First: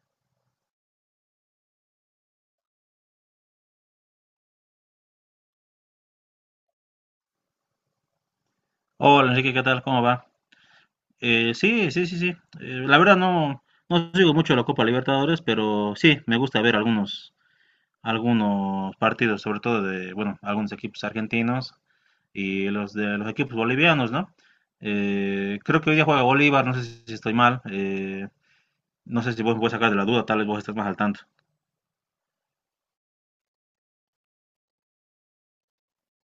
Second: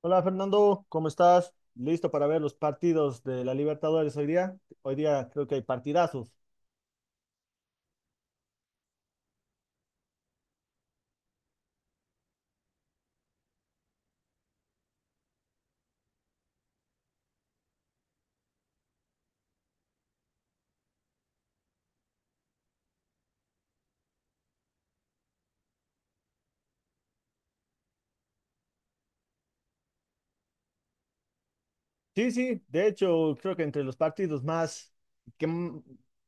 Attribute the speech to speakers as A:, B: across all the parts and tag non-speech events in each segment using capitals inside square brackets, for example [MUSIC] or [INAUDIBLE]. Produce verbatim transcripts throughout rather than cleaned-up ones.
A: Hola Fernando, ¿cómo estás? ¿Listo para ver los partidos de la Libertadores hoy día? Hoy día creo que hay partidazos.
B: Hola Enrique, ¿qué tal? ¿Cómo va? Eh, sí, sí, sí, sí. Eh, la verdad no, no sigo mucho la Copa Libertadores, pero sí, me gusta ver algunos, algunos partidos, sobre todo de, bueno, algunos equipos argentinos y los de los equipos bolivianos, ¿no? Eh, creo que hoy día juega Bolívar, no sé si estoy mal, eh, no sé si vos me puedes sacar de la duda, tal vez vos estés más al tanto.
A: Sí, sí, de hecho creo que entre los partidos más que, m-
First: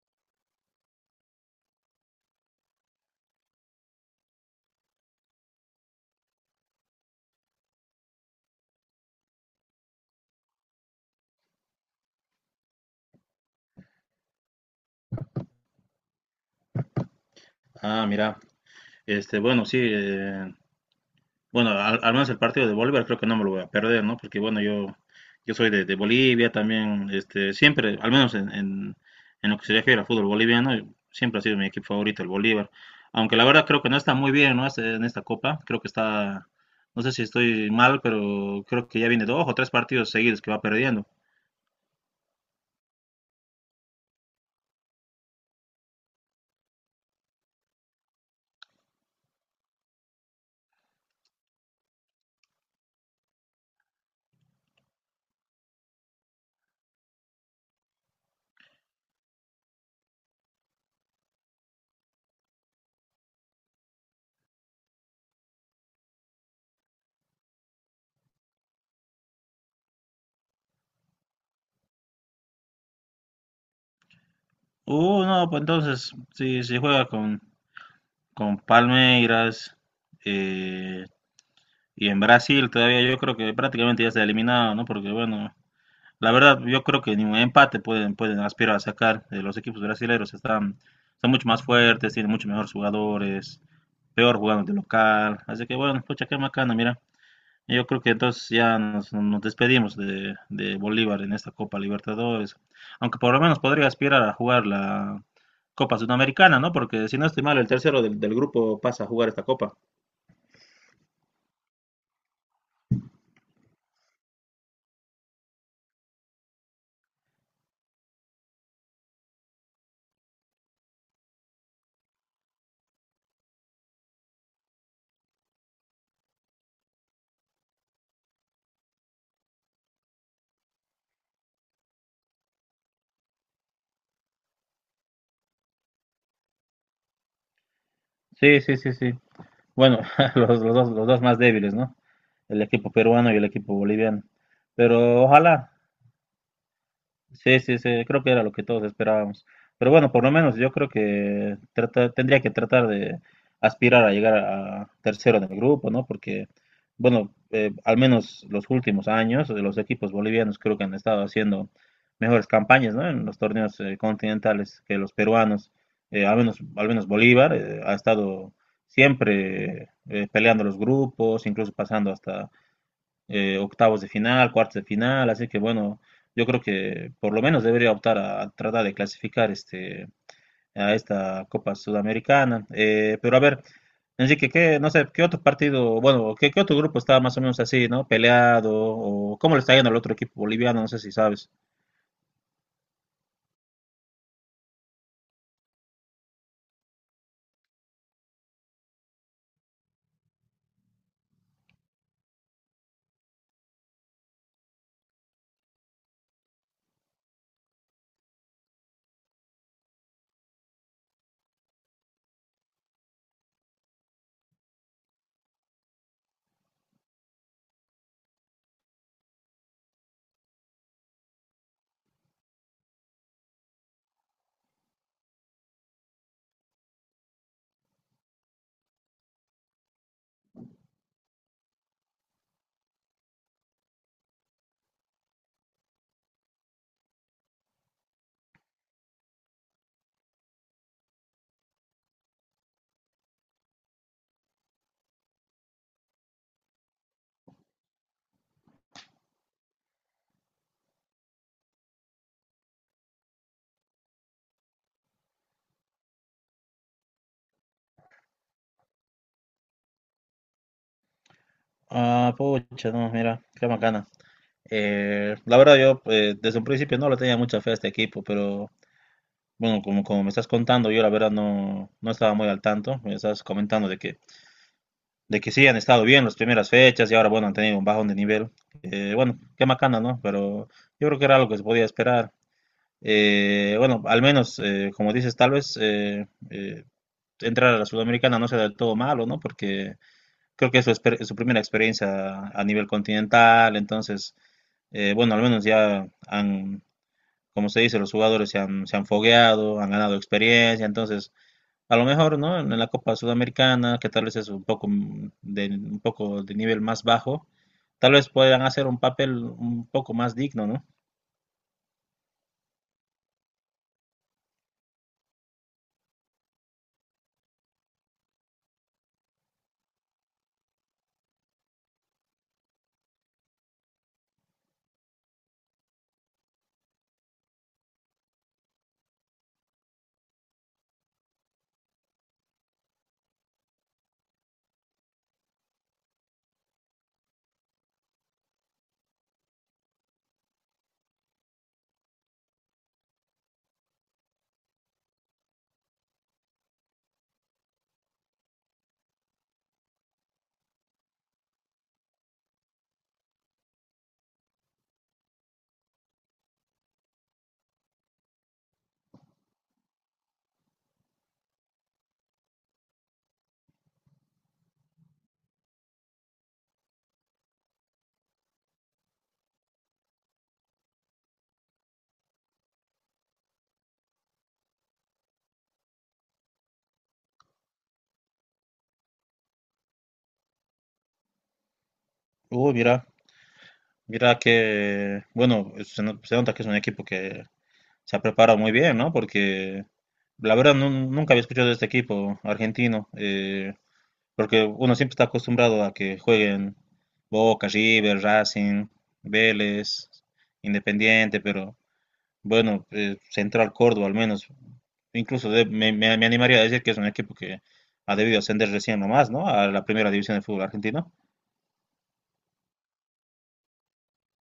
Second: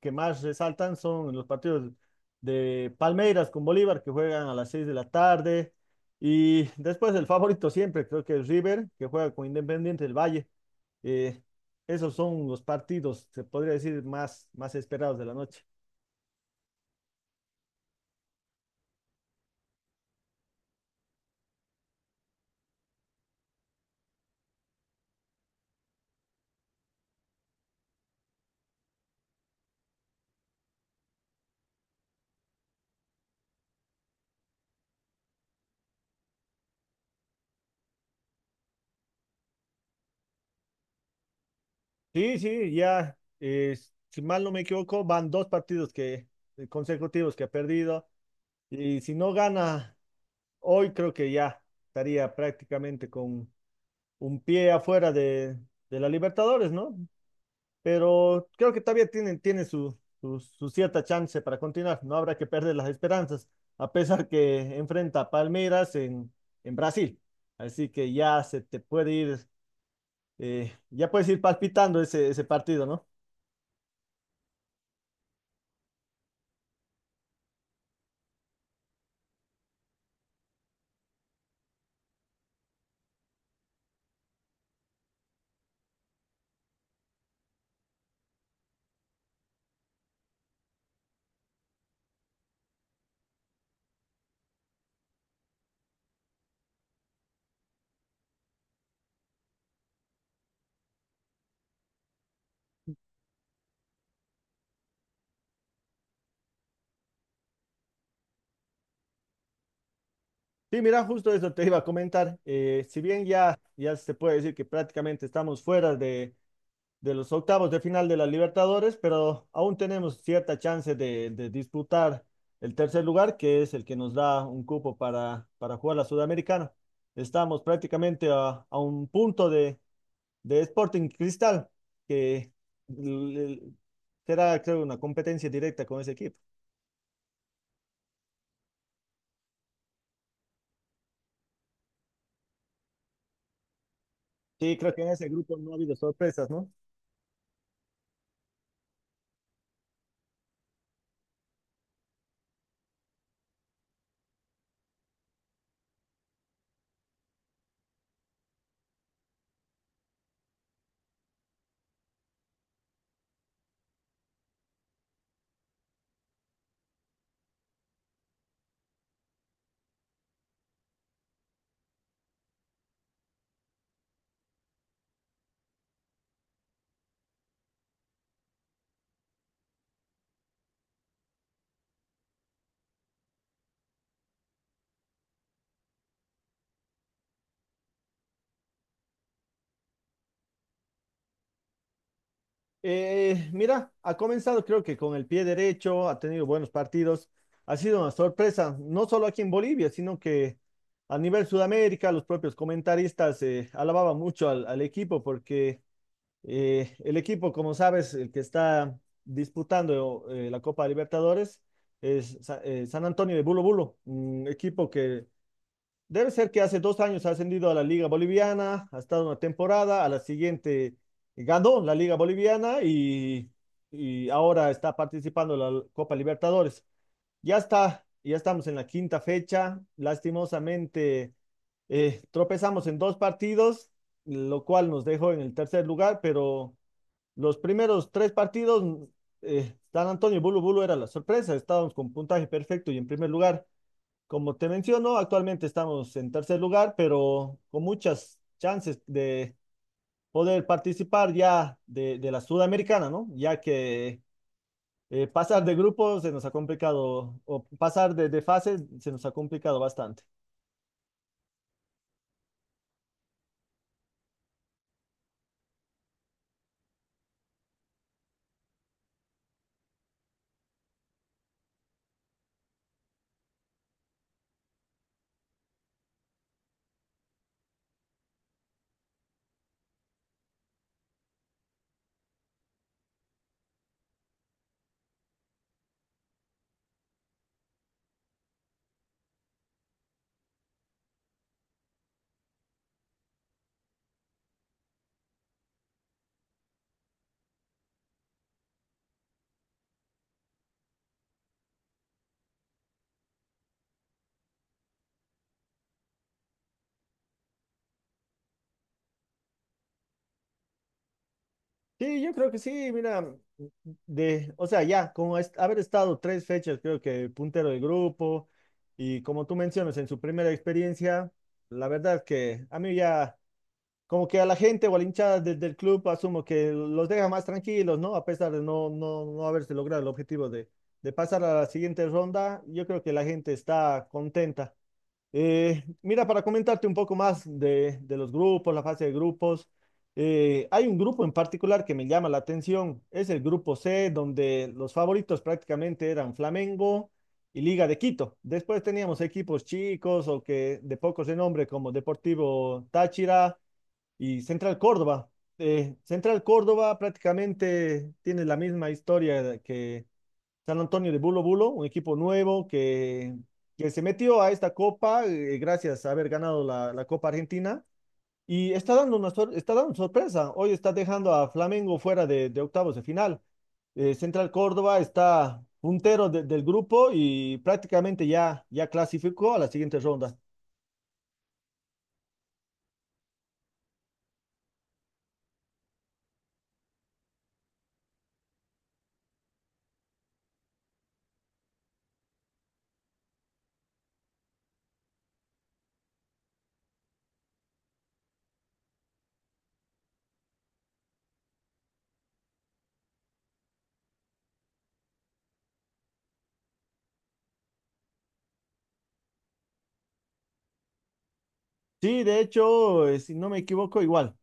A: que más resaltan son los partidos de Palmeiras con Bolívar que juegan a las seis de la tarde y después el favorito siempre creo que es River que juega con Independiente del Valle. Eh, Esos son los partidos, se podría decir, más, más esperados de la noche.
B: Ah, mira, este, bueno, sí, bueno, al, al menos el partido de Bolívar creo que no me lo voy a perder, ¿no? Porque bueno, yo, yo soy de, de Bolivia también, este, siempre, al menos en, en- en lo que se refiere al fútbol boliviano, siempre ha sido mi equipo favorito el Bolívar. Aunque la verdad creo que no está muy bien, ¿no? Este- En esta copa, creo que está, no sé si estoy mal, pero creo que ya viene dos o tres partidos seguidos que va perdiendo.
A: Sí, sí, ya, eh, si mal no me equivoco, van dos partidos que, eh, consecutivos que ha perdido, y si no gana hoy creo que ya estaría prácticamente con un pie afuera de, de la Libertadores, ¿no? Pero creo que todavía tienen, tiene su, su, su cierta chance para continuar, no habrá que perder las esperanzas, a pesar que enfrenta a Palmeiras en, en Brasil, así que ya se te puede ir, eh, ya puedes ir palpitando ese, ese partido, ¿no?
B: Uh, no, pues entonces, si, si juega con, con Palmeiras eh, y en Brasil todavía yo creo que prácticamente ya está eliminado, ¿no? Porque bueno, la verdad, yo creo que ni un empate pueden, pueden aspirar a sacar. Eh, los equipos brasileños están, son mucho más fuertes, tienen mucho mejores jugadores, peor jugando de local. Así que bueno, pucha, qué macana, mira. Yo creo que entonces ya nos, nos despedimos de, de Bolívar en esta Copa Libertadores. Aunque por lo menos podría aspirar a jugar la Copa Sudamericana, ¿no? Porque si no estoy mal, el tercero del, del grupo pasa a jugar esta Copa.
A: Sí, mira, justo eso te iba a comentar. Eh, si bien ya, ya se puede decir que prácticamente estamos fuera de, de los octavos de final de la Libertadores, pero aún tenemos cierta chance de, de disputar el tercer lugar, que es el que nos da un cupo para, para jugar la Sudamericana. Estamos prácticamente a, a un punto de, de Sporting Cristal, que l- l- será, creo, una competencia directa con ese equipo.
B: Sí, sí, sí, sí. Bueno, [LAUGHS] los, los dos, los dos más débiles, ¿no? El equipo peruano y el equipo boliviano.
A: Sí, creo que en
B: Pero
A: ese grupo
B: ojalá,
A: no ha habido sorpresas, ¿no?
B: sí, sí, sí, creo que era lo que todos esperábamos. Pero bueno, por lo menos yo creo que trata- tendría que tratar de aspirar a llegar a tercero en el grupo, ¿no? Porque, bueno, eh, al menos los últimos años de los equipos bolivianos creo que han estado haciendo mejores campañas, ¿no? En los torneos eh, continentales que los peruanos. Eh, al menos, al menos Bolívar eh, ha estado siempre eh, peleando los grupos, incluso pasando eh, octavos de final, cuartos de final, así que bueno, yo creo que por lo menos debería optar a, a tratar de clasificar este, a esta Copa Sudamericana. Eh, pero a ver, Enrique, qué, no sé, qué otro partido, bueno, qué, qué otro grupo está más o menos así, ¿no? Peleado, o cómo le está yendo al otro equipo boliviano, no sé si sabes.
A: Eh, mira, ha comenzado creo que con el pie derecho, ha tenido buenos partidos, ha sido una sorpresa, no solo aquí en Bolivia, sino que a nivel Sudamérica, los propios comentaristas eh, alababan mucho al, al equipo, porque eh, el equipo, como sabes, el que está disputando eh, la Copa Libertadores es Sa- eh, San Antonio de Bulo Bulo, un equipo que debe ser que hace dos años ha ascendido a la Liga Boliviana, ha estado una temporada, a la siguiente ganó la Liga Boliviana y, y ahora está participando en la Copa Libertadores. Ya está, ya estamos en la quinta fecha, lastimosamente eh, tropezamos en dos partidos, lo cual nos dejó en el tercer lugar, pero los primeros tres partidos, eh, San Antonio y Bulu Bulu era la sorpresa, estábamos con puntaje perfecto y en primer lugar. Como te menciono, actualmente estamos en tercer lugar, pero con muchas chances de poder participar ya de, de la Sudamericana, ¿no? Ya que eh, pasar de grupos se nos ha complicado, o pasar de, de fases se nos ha complicado bastante.
B: Ah, pucha, no, mira, qué bacana. Eh, la verdad yo eh, desde un principio no le tenía mucha fe a este equipo, pero bueno, como, como me estás contando, yo la verdad no, no estaba muy al tanto. Me estás comentando de que de que sí han estado bien las primeras fechas y ahora, bueno, han tenido un bajón de nivel. Eh, bueno, qué macana, ¿no? Pero yo creo que era lo que se podía esperar. Eh, bueno, al menos, eh, como dices, tal vez eh, eh, entrar a la Sudamericana no sea del todo malo, ¿no? Porque creo que es su, exper- su primera experiencia a nivel continental, entonces, eh, bueno, al menos ya han, como se dice, los jugadores se han, se han fogueado, han ganado experiencia, entonces a lo mejor, ¿no? En la Copa Sudamericana, que tal vez es un poco mm, de, un poco de nivel más bajo, tal vez puedan hacer un papel un poco más digno, ¿no?
A: Sí, yo creo que sí, mira, de, o sea, ya, como es- haber estado tres fechas, creo que puntero del grupo, y como tú mencionas, en su primera experiencia, la verdad que a mí ya como que a la gente o a la hinchada de- del club asumo que los deja más tranquilos, ¿no? A pesar de no, no, no haberse logrado el objetivo de, de pasar a la siguiente ronda, yo creo que la gente está contenta. Eh, mira, para comentarte un poco más de, de los grupos, la fase de grupos, eh, hay un grupo en particular que me llama la atención, es el grupo C, donde los favoritos prácticamente eran Flamengo y Liga de Quito. Después teníamos equipos chicos o que de poco renombre como Deportivo Táchira y Central Córdoba. eh, Central Córdoba prácticamente tiene la misma historia que San Antonio de Bulo Bulo, un equipo nuevo que, que se metió a esta copa eh, gracias a haber ganado la, la Copa Argentina, y está dando una sor- está dando sorpresa. Hoy está dejando a Flamengo fuera de, de octavos de final. Eh, Central Córdoba está puntero de- del grupo y prácticamente ya, ya clasificó a la siguiente ronda.
B: Uy, mira, mira que, bueno, se, no- se nota que es un equipo que se ha preparado muy bien, ¿no? Porque la verdad nu- nunca había escuchado de este equipo argentino, eh, porque uno siempre está acostumbrado a que jueguen Boca, River, Racing, Vélez, Independiente, pero bueno, eh, Central Córdoba al menos, incluso de- me, me- me animaría a decir que es un equipo que ha debido ascender recién nomás, ¿no? A la primera división del fútbol argentino.
A: Sí, de hecho, eh, si no me equivoco, igual.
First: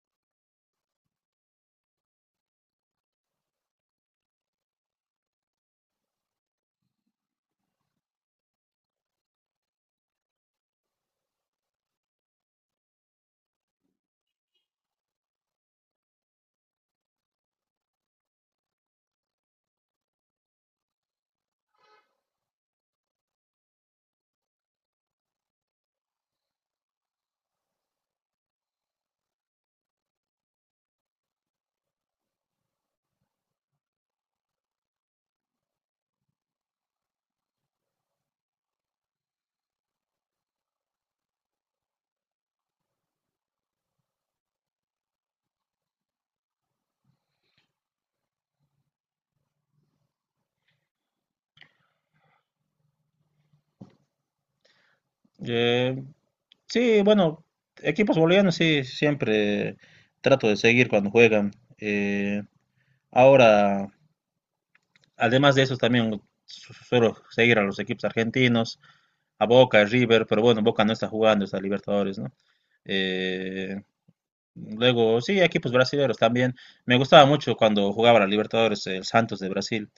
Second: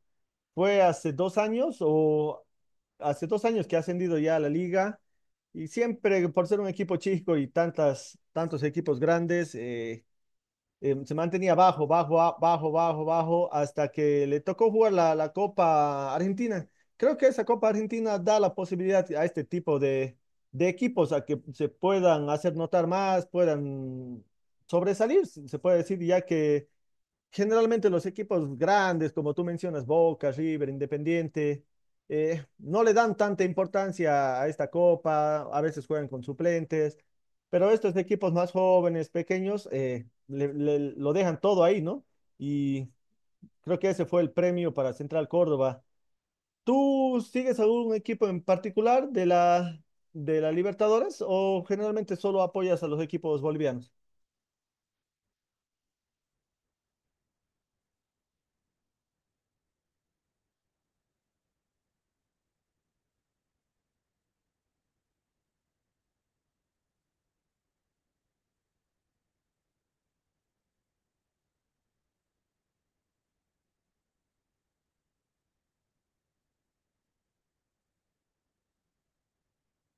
A: Fue hace dos años o hace dos años que ha ascendido ya a la liga, y siempre por ser un equipo chico y tantas, tantos equipos grandes, eh, eh, se mantenía bajo, bajo, a- bajo, bajo, bajo hasta que le tocó jugar la, la Copa Argentina. Creo que esa Copa Argentina da la posibilidad a este tipo de, de equipos a que se puedan hacer notar más, puedan sobresalir, se puede decir, ya que generalmente los equipos grandes, como tú mencionas, Boca, River, Independiente, eh, no le dan tanta importancia a esta copa, a veces juegan con suplentes, pero estos equipos más jóvenes, pequeños, eh, le- le- lo dejan todo ahí, ¿no? Y creo que ese fue el premio para Central Córdoba. ¿Tú sigues algún equipo en particular de la, de la Libertadores o generalmente solo apoyas a los equipos bolivianos?
B: Eh, sí, bueno, equipos bolivianos sí, siempre trato de seguir cuando juegan. Eh, Ahora, además de eso, también su- suelo seguir a los equipos argentinos, a Boca, a River, pero bueno, Boca no está jugando, está Libertadores, ¿no? Eh, Luego, sí, equipos brasileños también. Me gustaba mucho cuando jugaba la Libertadores, el Santos de Brasil.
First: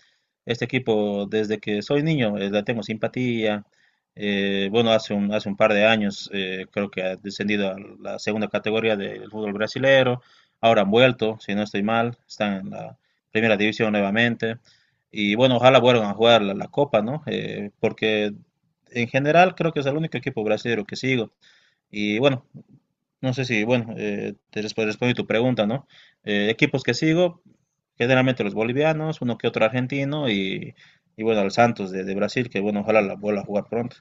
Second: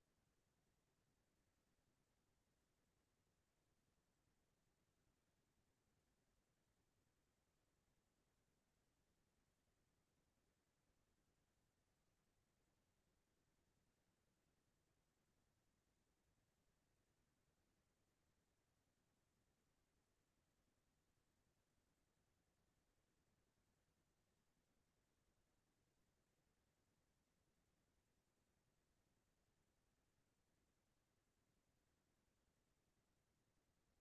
B: Este equipo, desde que soy niño, eh, le tengo simpatía. Eh, bueno, hace un, hace un par de años eh, creo que ha descendido a la segunda categoría del fútbol brasilero. Ahora han vuelto, si no estoy mal, están en la primera división nuevamente. Y bueno, ojalá vuelvan a jugar la, la Copa, ¿no? Eh, porque en general creo que es el único equipo brasileño que sigo. Y bueno, no sé si, bueno, eh, te resp- respondo tu pregunta, ¿no? Eh, equipos que sigo, generalmente los bolivianos, uno que otro argentino y, y bueno, el Santos de, de Brasil, que bueno, ojalá la vuelva a jugar pronto.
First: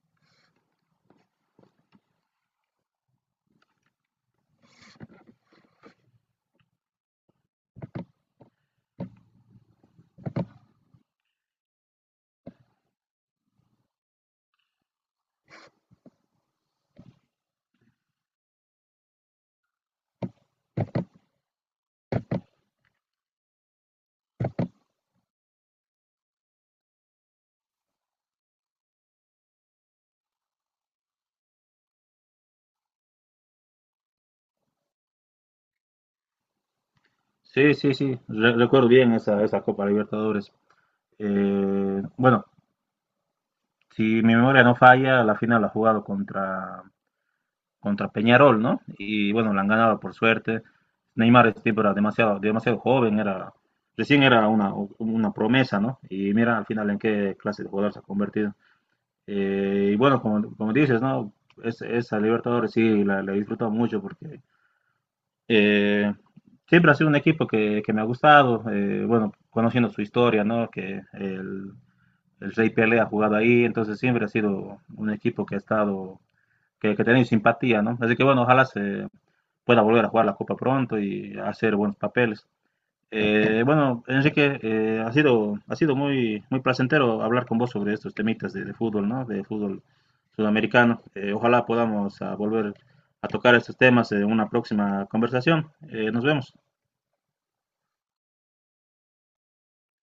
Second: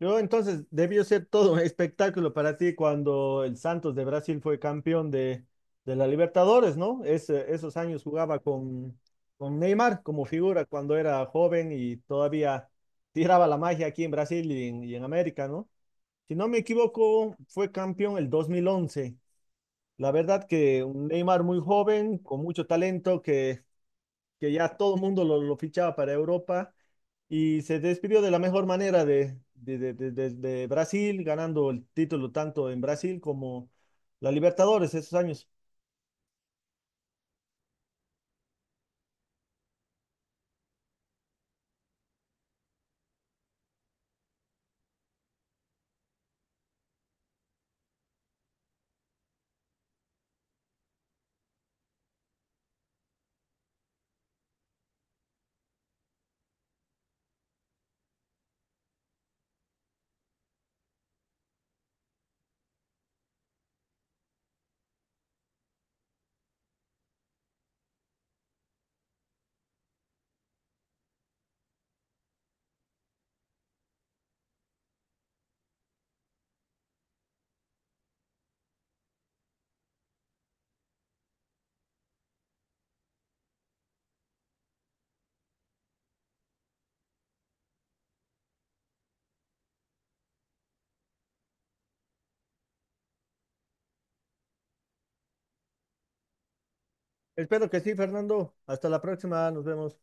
A: Yo entonces debió ser todo un espectáculo para ti cuando el Santos de Brasil fue campeón de, de la Libertadores, ¿no? Ese- esos años jugaba con, con Neymar como figura cuando era joven y todavía tiraba la magia aquí en Brasil y en, y en América, ¿no? Si no me equivoco, fue campeón el dos mil once. La verdad que un Neymar muy joven, con mucho talento, que que ya todo el mundo lo, lo fichaba para Europa, y se despidió de la mejor manera de, de, de- de- de- de Brasil, ganando el título tanto en Brasil como la Libertadores esos años.
B: Sí, sí, sí, re- recuerdo bien esa, esa Copa Libertadores. Eh, bueno, si mi memoria no falla, la final la ha jugado contra, contra Peñarol, ¿no? Y bueno, la han ganado por suerte. Neymar este tipo era demasiado, demasiado joven, era, recién era una, una promesa, ¿no? Y mira al final en qué clase de jugador se ha convertido. Eh, y bueno, como, como dices, ¿no? Es, esa Libertadores sí la, la he disfrutado mucho porque eh, siempre ha sido un equipo que, que me ha gustado, eh, bueno, conociendo su historia, ¿no? Que el, el Rey Pelé ha jugado ahí, entonces siempre ha sido un equipo que ha estado, que, que ha tenido simpatía, ¿no? Así que bueno, ojalá se, pueda volver a jugar la Copa pronto y hacer buenos papeles. Eh, bueno, Enrique, eh, ha sido, ha sido muy, muy placentero hablar con vos sobre estos temitas de, de fútbol, ¿no? De fútbol sudamericano. Eh, ojalá podamos ah, volver a tocar estos temas en una próxima conversación. Eh, nos vemos.
A: Espero que sí, Fernando. Hasta la próxima, nos vemos.